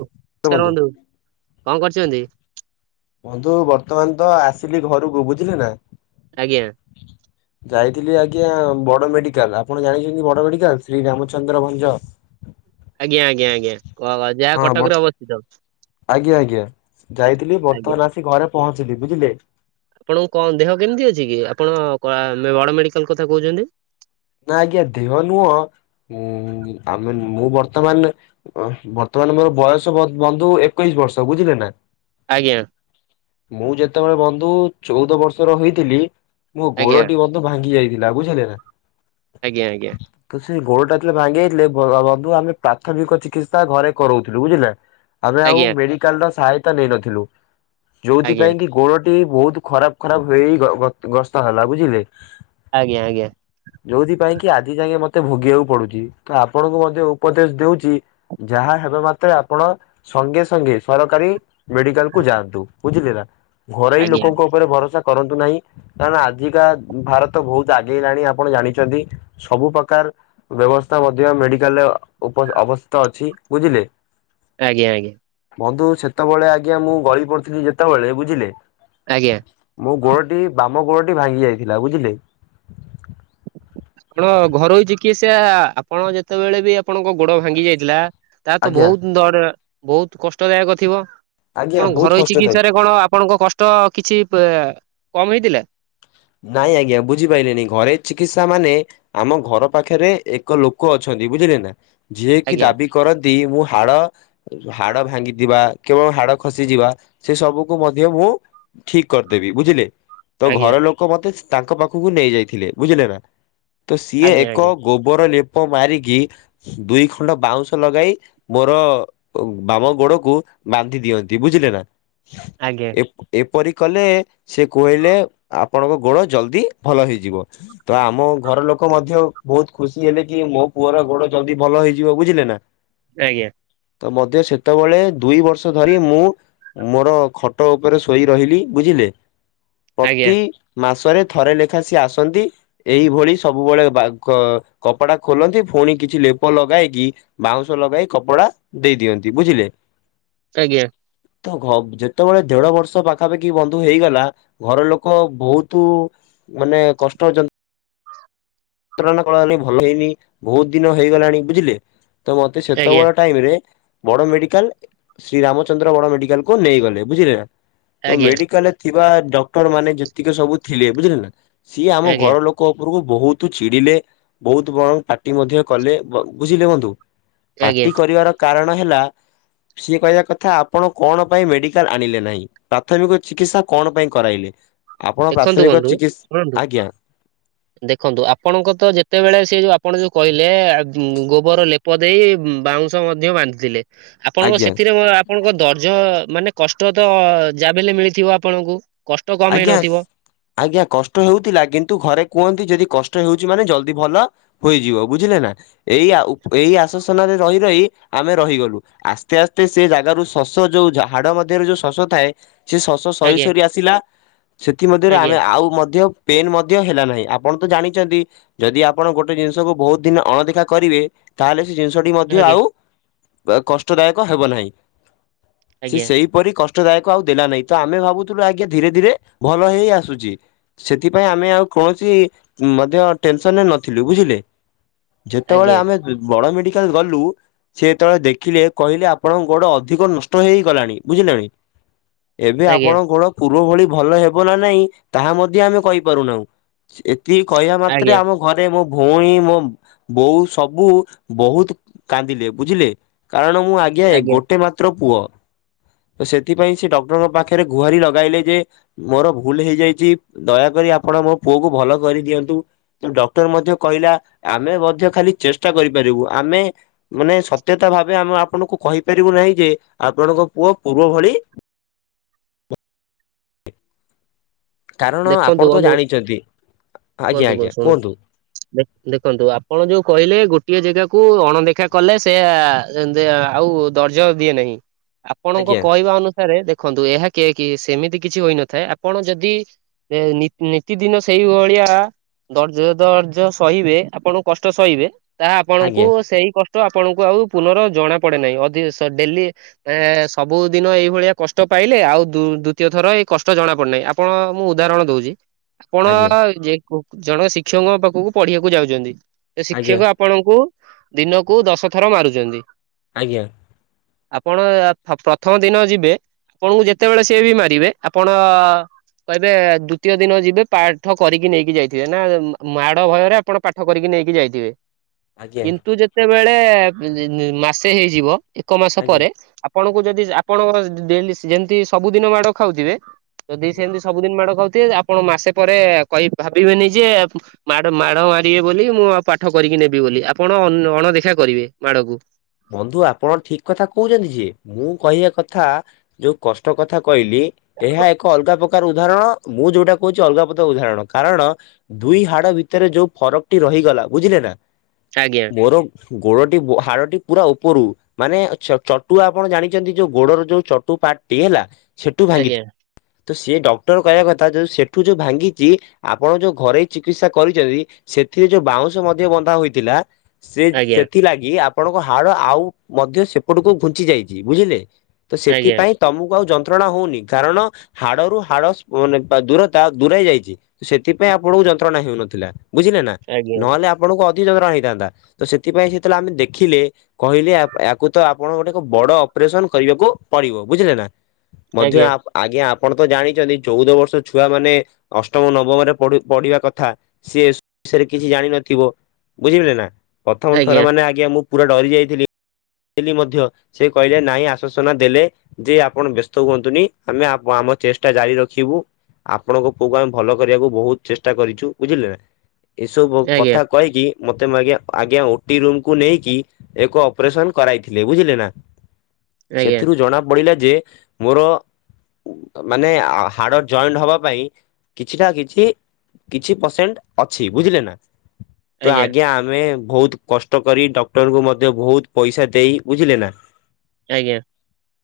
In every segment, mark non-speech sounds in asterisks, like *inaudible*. *unintelligible* ବନ୍ଧୁ କଣ କରୁଛନ୍ତି? ବନ୍ଧୁ ବର୍ତ୍ତମାନ ତ ଆସିଲି ଘରକୁ ବୁଝିଲି ନା। ଆଜ୍ଞା ଯାଇଥିଲି ଆ ଆଜ୍ଞା ବଡ଼ ମେଡିକାଲ। ଆପଣ ଜାଣିଛନ୍ତି ବଡ ମେଡିକାଲ ଶ୍ରୀ ରାମଚନ୍ଦ୍ର ଭଞ୍ଜ? ଆଜ୍ଞା ଆଜ୍ଞା ଆଜ୍ଞା କ ଯାହା ହଁ ବ କଟକ ରେ ଅବସ୍ଥିତ। ଆଜ୍ଞା ଆଜ୍ଞା ଯାଇଥିଲି ଆଜ୍ଞା। ବର୍ତ୍ତମାନ ଆସି ଘରେ ପହଞ୍ଚିଲି ବୁଝିଲେ। ଆପଣଙ୍କୁ କଣ ଦେହ କେମିତି ଅଛି କି ଆପଣ ବଡ଼ ମେଡିକାଲ କଥା କହୁଛନ୍ତି? ନା ଆଜ୍ଞା ଦେହ ନୁହଁ। ହଁ ଆମେ ମୁଁ ବର୍ତ୍ତମାନ ବର୍ତ୍ତମାନ ମୋର ବୟସ ବନ୍ଧୁ ଏକୋଇଶ ବର୍ଷ ବୁଝିଲେ ନା। ଆଜ୍ଞା ମୁଁ ଯେତେବେଳେ ବନ୍ଧୁ ଚଉଦ ବର୍ଷର ହେଇଥିଲି ମୋ ଆଜ୍ଞା। ଗୋଡ଼ଟି ବନ୍ଧୁ ଭାଙ୍ଗି ଯାଇଥିଲା ବୁଝିଲେ ନା? ଆଜ୍ଞା ଆଜ୍ଞା। ତ ସେ ଗୋଡ଼ ଟା ଥିଲେ ଭାଙ୍ଗିଥିଲେ ବନ୍ଧୁ ଆମେ ପ୍ରାଥମିକ ଚିକିତ୍ସା ଘରେ କରଉଥିଲୁ ବୁଝିଲେ। ଆମେ ଆଉ ଆଜ୍ଞା ମେଡିକାଲ ର ସହାୟତା ନେଇନଥିଲୁ ଆଜ୍ଞା ଯୋଉଁଥିପାଇଁ କି ଗୋଡ଼ ବହୁତ ଖରାପ ଖରାପ ହେଇ ଗସ୍ତ ହେଲା ବୁଝିଲେ? ଆଜ୍ଞା ଆଜ୍ଞା। ଯୋଉଁଥିପାଇଁ କି ଆଜି ଯାକେ ମତେ ଭୋଗିବାକୁ ପଡୁଛି ତ ଆପଣଙ୍କୁ ମଧ୍ୟ ଉପଦେଶ ଦଉଛି ଯାହା ମାତ୍ରେ ଆପଣ ସଙ୍ଗେ ସଙ୍ଗେ ସରକାରୀ ମେଡିକାଲ କୁ ଯାଆନ୍ତୁ ବୁଝିଲେ ନା। ଘରୋଇ ଆଜ୍ଞା ଆଜ୍ଞା ଲୋକଙ୍କ ଉପରେ ଭରସା କରନ୍ତୁ ନାହିଁ। କାରଣ ଆଜିକା ଭାରତ ବହୁତ ଆଗେଇଲାଣି ଆପଣ ଜାଣି ଚନ୍ତି। ସବୁ ପ୍ରକାର ବ୍ୟବସ୍ଥା ମଧ୍ୟ ମେଡିକାଲରେ ଅବସ୍ଥିତ ଅଛି ବୁଝିଲେ। ହ ଆଜ୍ଞା ଆଜ୍ଞା। ବନ୍ଧୁ ସେତେବେଳେ ଆଜ୍ଞା ମୁଁ ଗଳି ପଡ଼ିଥିଲି ଯେତେବେଳେ ବୁଝିଲେ? ଆଜ୍ଞା। ମୋ ଗୋଡ଼ଟି ବାମ ଗୋଡ଼ଟି ଭାଙ୍ଗି ଯାଇଥିଲା ବୁଝିଲେ? ଆପଣ ଘରୋଇ ଚିକିତ୍ସା ଆପଣ ଯେତେବେଳେ ବି ଆପଣଙ୍କ ଗୋଡ଼ ଭାଙ୍ଗି ଯାଇଥିଲା ତା ତ ଆଜ୍ଞା ବହୁତ ଦଡ ବହୁତ କଷ୍ଟଦାୟକ ଥିବ? ଆଜ୍ଞା ଆପଣ ବହୁତ ଘରୋଇ କଷ୍ଟଦାୟୀ। ଚିକିତ୍ସ ରେ କଣ ଆପଣଙ୍କ କଷ୍ଟ କିଛି କମ ହେଇଥିଲା? ନାଇଁ ଆଜ୍ଞା ବୁଝିପାଇଲେନି ଘରୋଇ ଚିକିତ୍ସା ମାନେ ଆମ ଘର ପାଖରେ ଏକ ଲୋକ ଅଛନ୍ତି। ବୁଝିଲେ ନା ଯିଏ କି ଆଜ୍ଞା ଦାବି କରନ୍ତି ମୁଁ ହାଡ଼ ହାଡ଼ ଭାଙ୍ଗିଥିବା କେବଳ ହାଡ଼ ଖସିଯିବା ସେ ସବୁକୁ ମଧ୍ୟ ମୁଁ ଠିକ କରିଦେବି ବୁଝିଲେ? ତ ଆଜ୍ଞା ଘର ଲୋକ ମତେ ତାଙ୍କ ପାଖକୁ ନେଇ ଯାଇଥିଲେ ବୁଝିଲେ ନା? ତ ସିଏ ଆଜ୍ଞା ଏକ ଆଜ୍ଞା ଗୋବର ଲେପ ପ ମାରିକି ଦୁଇ ଖଣ୍ଡ ବାଉଁଶ ଲଗାଇ ମୋର ବାମ ଗୋଡ଼କୁ ବାନ୍ଧି ଦିଅନ୍ତି ବୁଝିଲେ ନା ଆଜ୍ଞା ଏପରି କଲେ ସେ କହିଲେ ଆ ଆପଣ ଗୋଡ ଜଲଦି ଭଲ ହେଇଯିବ ତ ଆମ ଘର ଲୋକ ମଧ୍ୟ ବହୁତ ଖୁସି ହେଲେ କି ମୋ ପୁଅର ଗୋଡ ଜଲ୍ଦି ଭଲ ହେଇଯିବ ବୁଝିଲେ ନା ଆଜ୍ଞା। ତ ମଧ୍ୟ ସେତେବେଳେ ଦୁଇ ବର୍ଷ ଧରି ମୁଁ ମୋର ଖଟ ଉପରେ ଶୋଇ ରହିଲି ବୁଝି ପଲେ ଆଜ୍ଞା ପ୍ରତି ମାସରେ ଥରେ ଲେଖା ସିଏ ଆସନ୍ତି। ଏଇଭଳି ସବୁବେଳେ ବାଘ କପଡା ଖୋଲନ୍ତି ଫୁଣି କିଛି ଲେପ ଲଗାଇକି ବାଉଁଶ ଲଗାଇ କପଡା ଦେଇ ଦିଅନ୍ତି ବୁଝିଲେ ଆଜ୍ଞା। ତ ଘ ଯେତେବେଳେ ଦେଢ ବର୍ଷ ପାଖାପାଖି ବନ୍ଧୁ ହେଇଗଲା ଘର ଲୋକ ବହୁତ ତୁ ମାନେ କଷ୍ଟ ଜ୍ ନ୍ତ୍ରଣା କଳଲେ ଭଲ ହେଇନି ବହୁତ ଦିନ ହେଇଗଲାଣି ବୁଝିଲେ ତ ମତେ ଆଜ୍ଞା ସେତେବେଳେ ଟାଇମ ରେ ବଡ ମେଡିକାଲ ଶ୍ରୀ ରାମଚନ୍ଦ୍ର ବଡ ମେଡିକାଲକୁୁ ନେଇଗଲେ ବୁଝିଲେ ନା ତ ଆଜ୍ଞା ମେଡିକାଲରେ ଥିବା ଡକ୍ଟର ମାନେ ଯେତିକି ସବୁ ଥିଲେ ବୁଝିଲେ ନା ସିଏ ଆମ ଆଜ୍ଞା ଘର ଲୋକ ଉପରକୁ ବହୁତ ତୁ ଚିଡିଲେ ବହୁତ ବରଂ ପାଟି ମଧ୍ୟ କଲେ ବୁଝିଲେ ବନ୍ଧୁ ଆଜ୍ଞା ପାର୍ଟି କରିବାର କାରଣ ହେଲା ସିଏ କହିବା କଥା ଆପଣ କଣ ପାଇଁ ମେଡିକାଲ ଆଣିଲେ ନାହିଁ। ପ୍ରାଥମିକ ଚିକିତ୍ସା କଣ ପାଇଁ କରାଇଲେ? ଆପଣ ଦେଖନ୍ତୁ ପ୍ରାଥମିକ ବନ୍ଧୁ ଚିକିତ୍ସ ଶୁଣନ୍ତୁ ଆଜ୍ଞା ଦେଖନ୍ତୁ ଆପ୍ ପଣଙ୍କ ତ ଯେତେବେଳେ ସେ ଯୋଉ ଆପଣ ଯୋଉ କହିଲେ ଗୋବର ଲେପ ଦେଇ ବାଉଁଶ ମଧ୍ୟ ବା ବାନ୍ଧି ଥିଲେ ଆପଣଙ୍କ ଆଜ୍ଞା ସେଥିରେ ଆପଣଙ୍କ ଦର୍ଜ ମାନେ କଷ୍ଟ ତ ଯା ଵି ହେଲେ ମିଳିଥିବ ଆପଣଙ୍କୁ କଷ୍ଟ କମ ହେଇ ଆଜ୍ଞା ନଥି ଆଜ୍ଞା କଷ୍ଟ ହେଉଥିଲା କିନ୍ତୁ ଘରେ କୁହନ୍ତି ଯଦି କଷ୍ ଷ୍ଟ ହେଉଛି ମାନେ ଜଲଦି ଭଲ ହୋଇଯିବ ବୁଝିଲେ ନା ଏଇ ଏଇ ଉପ୍ ଆଶ୍ୱାସନାରେ ରହି ରହି ଆମେ ରହିଗଲୁ ଆସ୍ତେ ଆସ୍ତେ ସେ ଜାଗାରୁ ଶସ ଯୋଉ ହାଡ ମଧ୍ୟରେ ଯୋଉ ଶସ ଥାଏ ସେ ଶଶ ସରି ଆଜ୍ଞା ସରି ଆସିଲା ସେଥି ମଧ୍ୟରେ ଆମେ ଆଜ୍ଞା ଆଉ ମଧ୍ୟ ପେନ ମଧ୍ୟ ହେଲ ନାହିଁ। ଆପଣ ତ ଜାଣିଛନ୍ତି ଯଦି ଆପଣ ଗୋଟେ ଜିନିଷକୁ ବହୁତ ଦିନ ଅଣଦେଖା କରିବେ ତାହେଲେ ସେ ଜିନିଷଟି ମଧ୍ୟ ଆଜ୍ଞା ଆଉ କଷ୍ଟଦାୟକ ହେବ ନାହିଁ। ସେ ଆଜ୍ଞା ସେହିପରି କଷ୍ଟଦାୟକ ଆଉ ଦେଲା ନାହିଁ ତ ଆମେ ଭାବୁଥିଲୁ ଆଗେ ଧୀରେ ଧୀରେ ଭଲ ହେଇ ଆସୁଚି ସେଥିପାଇଁ ଆମେ ଆଉ କୌଣସି ମଧ୍ୟ ଟେନ୍‌ସନ୍ ରେ ନଥିଲୁ ବୁଝିଲେ ଯେତେବେଳେ ଆଜ୍ଞା ଆମେ ବଡ଼ ମେଡି କାଲ ଗଲୁ ସିଏ ଯେତୋବେଳେ ଦେଖିଲେ କହିଲେ ଆପଣଙ୍କ ଗୋଡ ଅଧିକ ନଷ୍ଟ ହେଇ ହେଇ ଗଲାଣି ବୁଝିଲେ ନା ନାହିଁ *inaudible* ଏବେ ଆଜ୍ଞା ଆପଣଙ୍କ ଗୋଡ ପୂର୍ବ ଭଳି ଭଲ ହେବ ନା ନାହିଁ। ତାହା ମଧ୍ୟ ଆମେ କହିପାରୁନାହୁଁ। ଏତିକି କହିବା ମାତ୍ରେ ଆଜ୍ଞା ଆମ ଘରେ ମୋ ଭୋଉଣୀ ମୋ ବୋଉ ସବୁ ବହୁତ କାନ୍ଦିଲେ ବୁଝିଲେ କାରଣ ମୁଁ ଆଜ୍ଞା ଗୋଟେ ମାତ୍ର ପୁଅ ତ ସେଥିପାଇଁ ସେ ଡକ୍ଟରଙ୍କ ପାଖରେ ଗୁହାର ଲଗେ ଇଲେ ଯେ ମୋର ଭୁଲ ହେଇଯାଇଚି ଦୟାକରି ଆପଣ ମୋ ପୁଅକୁ ଭଲ କରିଦିଅନ୍ତୁ। ଡକ୍ଟର ମଧ୍ୟ କହିଲା ଆମେ ମଧ୍ୟ ଖାଲି ଚେଷ୍ଟା କରିପାରିବୁ ଆମେ ମାନେ ସତ୍ୟତା ଭାବେ ଆମେ ଆପଣଙ୍କୁ କହିପାରିବୁ ନାହିଁ ଯେ ଆପଣଙ୍କ ପୁଅ ପୂର୍ବ ଭଳି କାରଣ ଦେଖନ୍ତୁ ଆପଣ ତ ବନ୍ଧୁ ଜାଣିଚନ୍ତି। କୁହନ୍ତୁ କୁହନ୍ତୁ ଶୁଣ ଦେଖନ୍ତୁ ଆପଣ ଯୋଉ କହିଲେ ଗୋଟିଏ ଜାଗାକୁ ଅଣଦେଖା କଲେ ସେ ଏ ଆ ଆଉ ଦର୍ଜ ଦିଏ ନାହିଁ। ଆପଣଙ୍କ ଆଜ୍ଞା କହିବା ଅନୁସାରେ ଦେଖନ୍ତୁ ଏହା କେ କିଏ କି ସେମିତି କିଛି ହୋଇନଥାଏ ଆପଣ ଯଦି ଏ ନି ନିତିଦିନ ସେଇଭଳିଆ ଦର୍ଜ ଦର୍ଜ ସହିବେ ଆପଣଙ୍କୁ କଷ୍ଟ ସହିବେ ତାହା ଆପଣଙ୍କୁ ଆଜ୍ଞା ସେଇ କଷ୍ଟ ଆପଣଙ୍କୁ ଆଉ ପୁନର ଜଣା ପଡେ ନାହିଁ। ଅଧ ଡେଲି ସବୁଦିନ ଏଇଭଳିଆ କଷ୍ଟ ପାଇଲେ ଆଉ ଦୁ ଦୁତୀୟ ଥର ଏ କଷ୍ଟ ଜଣାପଡ଼ୁନେଇ, ଆପଣ ମୁଁ ଉଦାହରଣ ଦୋଉଚି ଆପଣ ଆଜ୍ଞା ଯେ ଜଣେ ଶିକ୍ଷକଙ୍କ ପାଖୁକୁ ପଢ଼ିବାକୁ ଯାଉଚନ୍ତି। ସେ ଆଜ୍ଞା ଶିକ୍ଷକ ଆପଣଙ୍କୁ ଦିନକୁ ଦଶ ଥର ମାରୁଚନ୍ତି। ଆଜ୍ଞା। ଆପଣ ଆ ଫ ପ୍ରଥମ ଦିନ ଯିବେ। ଆପଣଙ୍କୁ ଯେତେବେଳେ ସିଏ ବି ମାରିବେ ଆପଣ କହି ବେ ଦୁତୀୟ ଦିନ ଯିବେ ପାଆଠ କରିକି ନେଇକି ଯାଇଥିବେ ନାଁ ମାଡ଼ ଭୟରେ ଆପଣ ପାଠ କରିକି ନେଇକି ଯା ଇଥିବେ। ଆଜ୍ଞା କିନ୍ତୁ ଯେତେବେଳେ‌ ଇ‌-ଇ ମାସେ ହେଇଯିବ ଏକ ମାସ ଆଜ୍ଞା ପରେ ଆ ଆପଣଙ୍କୁ ଯଦି ଆପଣଙ୍କର ଡେଲି ଯେମତି ସବୁଦିନ ମାଡ଼ ଖାଉଥିବେ ଯଦି ଆଜ୍ଞା ସେମତି ସବୁଦିନ ମାଡ଼ ଖାଉଥିବେ ଆପଣ ମାସେ ପରେ କହି ଭାବିବେନି ଯେ ମାଡ଼ ମାଡ଼ ମାରିବେ ବୋଲି ମୁଁ ମୁଁ ଆଉ ପାଠ କରିକି ନେବି ବୋଲି ଆପଣ ଅନ୍ ଅଣଦେଖା କରିବେ ମାଡ଼କୁ ବନ୍ଧୁ ଆପଣ ଠିକ୍ କଥା କୋହୁଚନ୍ତି ଯେ ମୁଁ କହିବା କଥା ଯୋଉ କଷ୍ଟ କଥା କହିଲି ଏହା ଏକ ଅଲଗା ପକାର ଉ ଦାହରଣ ମୁଁ ଯୋଉଟା କୋହୁଚି ଅଲଗା ପଦ ଉଦାହରଣ କାରଣ ଦୁଇ ହାଡ଼ ଭିତରେ ଯୋଉ ଫରକଟି ରହିଗ ଲା ବୁଝିଲେ ନାଁ? ଆଜ୍ଞା ମୋର ଗୋଡ଼ଟି ହାଡ଼ଟି ପୁରା ଓପରୁ ମାନେ ଚ ଚଟୁ ଆପଣ ଜାଣିଚନ୍ତି ଯୋଉ ଗୋଡ଼ର ଯୋଉ ଚଟୁ ପାର୍ଟଟି ହେଲା। ସେଟୁ ଭାଙ୍ଗି ଆଜ୍ଞା ତ ସିଏ ଡକ୍ଟର କହିବା କଥା ଯଦି ସେଠୁ ଯୋଉ ଭାଙ୍ଗିଚି ଆପଣ ଯୋଉ ଘରେ ଚିକିତ୍ସା କରିଚନ୍ତି ସେ ଥିଏ ଯୋଉ ବାଉଁଶ ମଧ୍ୟ ବନ୍ଧା ହୋଇଥିଲା ସେ ଆଜ୍ଞା ସେଥିଲାଗି ଆପଣଙ୍କ ହାଡ଼ ଆଉ ମଧ୍ୟ ସେପଟୁକୁ ଘୁଞ୍ଚି ଯାଇଚି। ବୁଝିଲେ? ତ ସେଥିପାଇଁ ତମୁକୁ ଆଉ ଯ ନ୍ତ୍ରଣା ହୋଉନି କାରଣ ହାଡ଼ରୁ ହାଡ଼ ସ୍ପୁନ୍ ରେ ଥିବା ଦୂରତା ଦୂରାଇ ଯାଇଚି। ସେଥିପାଇଁ ଆପଣଙ୍କୁ ଯନ୍ତ୍ରଣା ହେଉ ନଥିଲା। ବୁଝିଲେ ନାଁ? ଆଜ୍ଞା ନହେଲେ ଆପଣଙ୍କୁ ଅଧିକ ଯନ୍ତ୍ରଣା ହେଇଥାନ୍ତା ତ ସେଥିପାଇଁ ଯେତେଲେ ଆମେ ଦେଖିଲେ କହିଲି ଆ ୟାକୁ ତ ଆପଣ ଗୋଟେ କ ବଡ଼ ଅପରେସନ୍ କରିବାକୁ ପଡ଼ିବ ବୁଝିଲେ ନାଁ? ମଧ୍ୟ ଆଜ୍ଞା ଆ ଆଗିଆଁ ଆପଣ ତ ଜାଣିଚନ୍ତି ଚୋଉଦ ବର୍ଷ ଛୁଆ ମାନେ ଅଷ୍ଟମ ନବମରେ ପଢ଼ୁ ପଢ଼ିବା କଥା ସିଏ ଷେରେ କିଛି ଜାଣିନଥିବ ବୁଝିଲେ ନାଁ ପ୍ରଥମ ଥର ମାନେ ଆଜ୍ଞା ମୁଁ ପୁରା ଡରି ଯାଇଥିଲି। ହିଲି ମଧ୍ୟ ସେ କହିଲେ ନାଇଁ ଆଶ୍ଵସନା ଦେଲେ ଯେ ଆପଣ ବ୍ୟସ୍ତ ହୁଅନ୍ତୁନି ଆମେ ଆ ଗୁଆ ଆମ ଚେଷ୍ଟା ଜାରି ରଖିବୁ ଆପଣଙ୍କ ପୁଅକୁ ଆମେ ଭଲ କରିବାକୁ ବୋହୁତ ଚେଷ୍ଟା କରିଚୁ। ବୁଝିଲେ ନାଁ? ଏସବୁ ଆଜ୍ଞା କଥା କହିକି ମତେ ମ ଆଜ୍ଞା, ଆଜ୍ଞା ଓଟି ରୁମ୍ କୁୁ ନେଇକି ଏକ ଅପରେସନ୍ କରାଇଥିଲେ। ବୁଝିଲେ ନାଁ? ଆଜ୍ଞା ସେଥିରୁ ଜଣା ପଡ଼ିଲା ଯେ ମୋର ଉ ମାନେ ଆ ହାଡ଼ ଜଏଣ୍ଟ ହବା ପାଇଁ କିଛିଟା କିଛି କିଛି ପରସେଣ୍ଟ୍ ଅଛି ବୁଝିଲେ ନାଁ? ତ ଆଜ୍ଞା ଆମେ ଭୋଉତ କଷ୍ଟ କରି ଡ କ୍ଟର ମଧ୍ୟ ଭୋଉତ ପଇସା ଦେଇ ବୁଝିଲେ ନା? ଆଜ୍ଞା।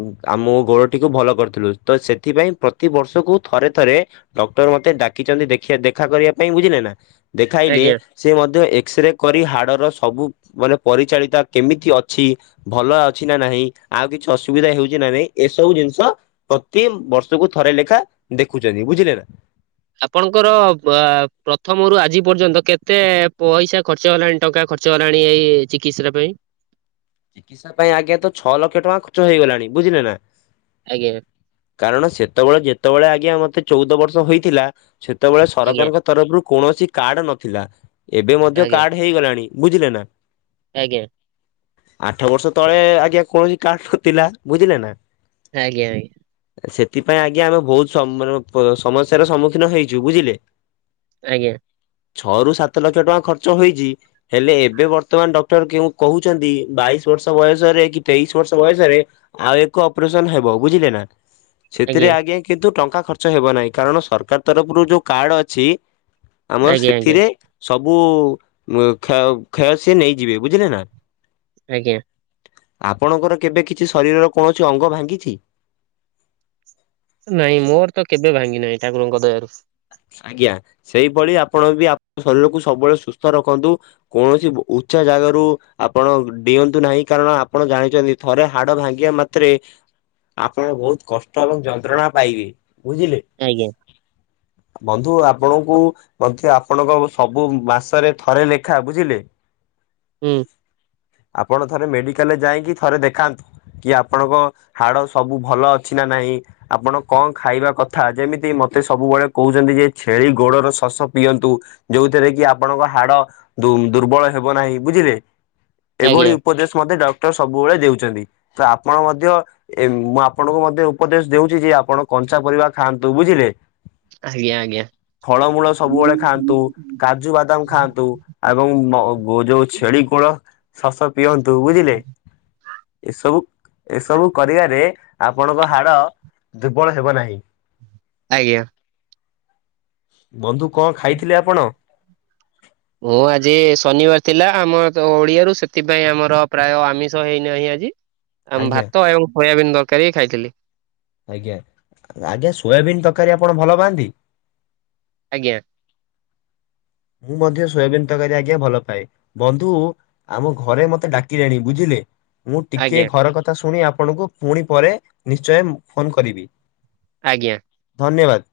ଉ ଆମ ଗୋଡ଼ଟିକୁ ଭଲ କରିଥିଲୁ ତ ସେଥିପାଇଁ ପ୍ରତିିବର୍ଷକୁ ଥରେ ଥରେ ଡକ୍ଟର ମ ମତେ ଡାକିଚନ୍ତି ଦେଖିଆ ଦେଖା କରିବା ପାଇଁ ବୁଝିଲେ ନାଁ? ଦେଖାଇଲେ ଆଜ୍ଞା ସେ ମଧ୍ୟ ଏକ୍ସରେ କରି ହାଡ଼ର ସବୁ ମାନେ ପରିଚାଳିତା କେମିତି ଅଛି ଭଲ ଅଛି ନାଁ ନାହିଁ ଆଉ କିଛି ଅସୁବିଧା ହେଉଚି ନାଁ ନାହିଁ ଏସବୁ ଜ ଇଂଷ ପ୍ରତି ବର୍ଷକୁ ଥରେ ଲେଖା ଦେଖୁଚନ୍ତି। ବୁଝିଲେ ନାଁ? ଆପଣଙ୍କର ବା ପ୍ରଥମରୁ ଆଜି ପର୍ଯ୍ୟନ୍ତ କେତେ ପଇସା ଖର୍ଚ୍ଚ ହେଲାଣି ଟଙ୍କା ଖ ଅର୍ଚ୍ଚ ହେଲାଣି ଏଇ ଚିକିତ୍ସାଟା ପାଇଁ। ଚିକିତ୍ସା ପାଇଁ ଆଜ୍ଞା ତ ଛଅ ଲକ୍ଷ ଟଙ୍କା ଖର୍ଚ୍ଚ ହେଇଗଲାଣି। ବୁଝିଲେ ନାଁ? ଆଜ୍ଞା କାରଣ ସେତବେଳେ ଯେତବେଳେ ଆଜ୍ଞା ମତେ ଚୋଉଦ ବର୍ଷ ହେଇଥିଲା ସେତବେଳେ ଆଜ୍ଞା ସରକାରଙ୍କ ତରଫରୁ କୌଣସି କାର୍ଡ଼୍ ନଥିଲା। ଏବେ ମଧ୍ୟ ଆଜ୍ଞା କାର୍ଡ଼୍ ହେଇଗଲାଣି। ବୁଝିଲେ ନାଁ? ଆଜ୍ଞା। ଆଠ ବର୍ଷ ତଳେ ଆଜ୍ଞା କୌଣସି କାର୍ଡ ନଥିଲା ବୁଝିଲେ ନା? ଆଜ୍ଞା ଆଜ୍ଞା। ସେଥିପାଇଁ ଆଜ୍ଞା ଆମେ ବହୁତ ସମ୍ ସମସ୍ୟାର ସମ୍ମୁଖୀନ ହେଇଛୁ ବୁଝିଲେ। ଆଜ୍ଞା। ଛଅ ରୁ ସାତ ଲକ୍ଷ ଟଙ୍କା ଖର୍ଚ୍ଚ ହେଇଛି ହେଲେ ଏବେ ବର୍ତ୍ତମାନ ଡକ୍ଟର କେଉଁ କହୁ ଚନ୍ତି ବାଇଶ ବର୍ଷ ବୟସରେ କି ତେଇଶ ବର୍ଷ ବୟସରେ ଆଉ ଏକ ଅପରେସନ ହେବ ବୁଝିଲେ ନା। ସେଥିରେ ଆଜ୍ଞା କିନ୍ତୁ ଟଙ୍କା ଖର୍ଚ୍ଚ ହେବ ନାହିଁ କାରଣ ସରକାର ତରଫରୁ ଯୋଉ କାର୍ଡ ଅଛି। ଆମର ଆଜ୍ଞା ଆଜ୍ଞା ସେଥିରେ ସବୁ କ୍ଷୟ କ୍ଷୟ ସିଏ ନେଇଯିବେ ବୁଝିଲେ ନା? ଆଜ୍ଞା। ଆପଣଙ୍କର କେବେ କିଛି ଶରୀରର କୌଣସି ଅଙ୍ଗ ଭାଙ୍ଗିଛି? ନାଇଁ ମୋର ତ କେବେ ଭାଙ୍ଗି ନାହିଁ ଠାକୁରଙ୍କ ଦୟାରୁ। ଆଜ୍ଞା ସେଇଭଳି ଆପଣ ବି ଆ ଶରୀରକୁ ସବୁବେଳେ ସୁସ୍ଥ ରଖନ୍ତୁ କୌଣସି ଉଚ୍ଚା ଜାଗାରୁ ଆପଣ ଡିଅନ୍ତୁ ନାହିଁ କାରଣ ଆପଣ ଜାଣିଛନ୍ତି ଥରେ ହାଡ ଭାଙ୍ଗିବା ମାତ୍ରେ ଆପଣ ବହୁତ କଷ୍ଟ ଏବଂ ଯନ୍ତ୍ରଣା ପାଇବେ ବୁଝିଲେ? ଆଜ୍ଞା ବନ୍ଧୁ ଆପଣଙ୍କୁ ମଧ୍ୟ ଆପଣଙ୍କ ସବୁ ମାସରେ ଥରେ ଲେଖା ବୁଝିଲେ ହ *inaudible* ହୁଁ। ଆପଣ ଥରେ ମେଡିକାଲରେ ଯାଇକି ଥରେ ଦେଖାନ୍ତୁ। କି ଆପଣଙ୍କ ହାଡ ସବୁ ଭଲ ଅଛି ନା ନାହିଁ ଆପଣ କଣ ଖାଇବା କଥା ଯେମିତି ମ ତେ ସବୁବେଳେ କହୁଛନ୍ତି ଯେ ଛେଳି ଗୋଡର ଶସ ପିଅନ୍ତୁ ଯୋଉଥିରେ କି ଆପଣଙ୍କ ହାଡ ଦୁର୍ବଳ ହେ ହେବ ନାହିଁ ବୁଝିଲେ ଏଭଳି ଆଜ୍ଞା ଉପଦେଶ ମତେ ଡ ଟର ସବୁବେଳେ ଦଉଛନ୍ତି ତ ଆପଣ ମଧ୍ୟ ମୁଁ ଆପଣଙ୍କୁ ମଧ୍ୟ ଉପଦେଶ ଦଉଛି ଯେ ଆପଣ କଞ୍ଚା ପରିବା ଖାଆନ୍ତୁ ବୁଝିଲେ? ଆଜ୍ଞା ଆଜ୍ଞା। ଫଳମୂଳ ସବୁବେଳେ ଖାଆନ୍ତୁ କାଜୁ ବାଦାମ ଖାଆନ୍ତୁ ଏବଂ ମ ଗୋ ଛି ଛେଳି ଗୋଡ଼ ଶାସ ପିଅନ୍ତୁ ବୁଝିଲେ ଏସବୁ ଏସବୁ କରିବାରେ ଆପଣଙ୍କ ହାଡ ଦୁର୍ବଳ ହେବ ନାହିଁ। ଆଜ୍ଞା। ବନ୍ଧୁ କଣ ଖାଇଥିଲେ ଆପଣ? ମୁଁ ଆଜି ଶନିବାର ଥିଲା ଆମର ଓଡିଆରୁ ସେଥିପାଇଁ ଆମର ପ୍ରାୟ ଆମିଷ ହେଇନାହିଁ ଆଜି। ଆମ ଆଜ୍ଞା ଭାତ ଏବଂ ସୋୟାବିନ୍ ଦରକାର ହ ଖାଇଥିଲି। ଆଜ୍ଞା ଆଜ୍ଞା ସୋୟାବିନ୍ ତରକାରୀ ଆପଣ ଭଲ ପାଆନ୍ତି? ଆଜ୍ଞା। ମୁଁ ମଧ୍ୟ ସୋୟବିିନ ତରକାରୀ ଆଜ୍ଞା ଭଲ ପାାଏ ବନ୍ଧୁ ଆମ ଘରେ ମତେ ଡାକିଲେଣି ବୁଝିଲେ। ମୁଁ ଟିକେ ଆଜ୍ଞା ଘର କଥା ଶୁଣି ଆପଣଙ୍କୁ ପୁଣି ପରେ ନିଶ୍ଚୟ ଫୋନ କରିବି। ଆଜ୍ଞା। ଧନ୍ୟବାଦ।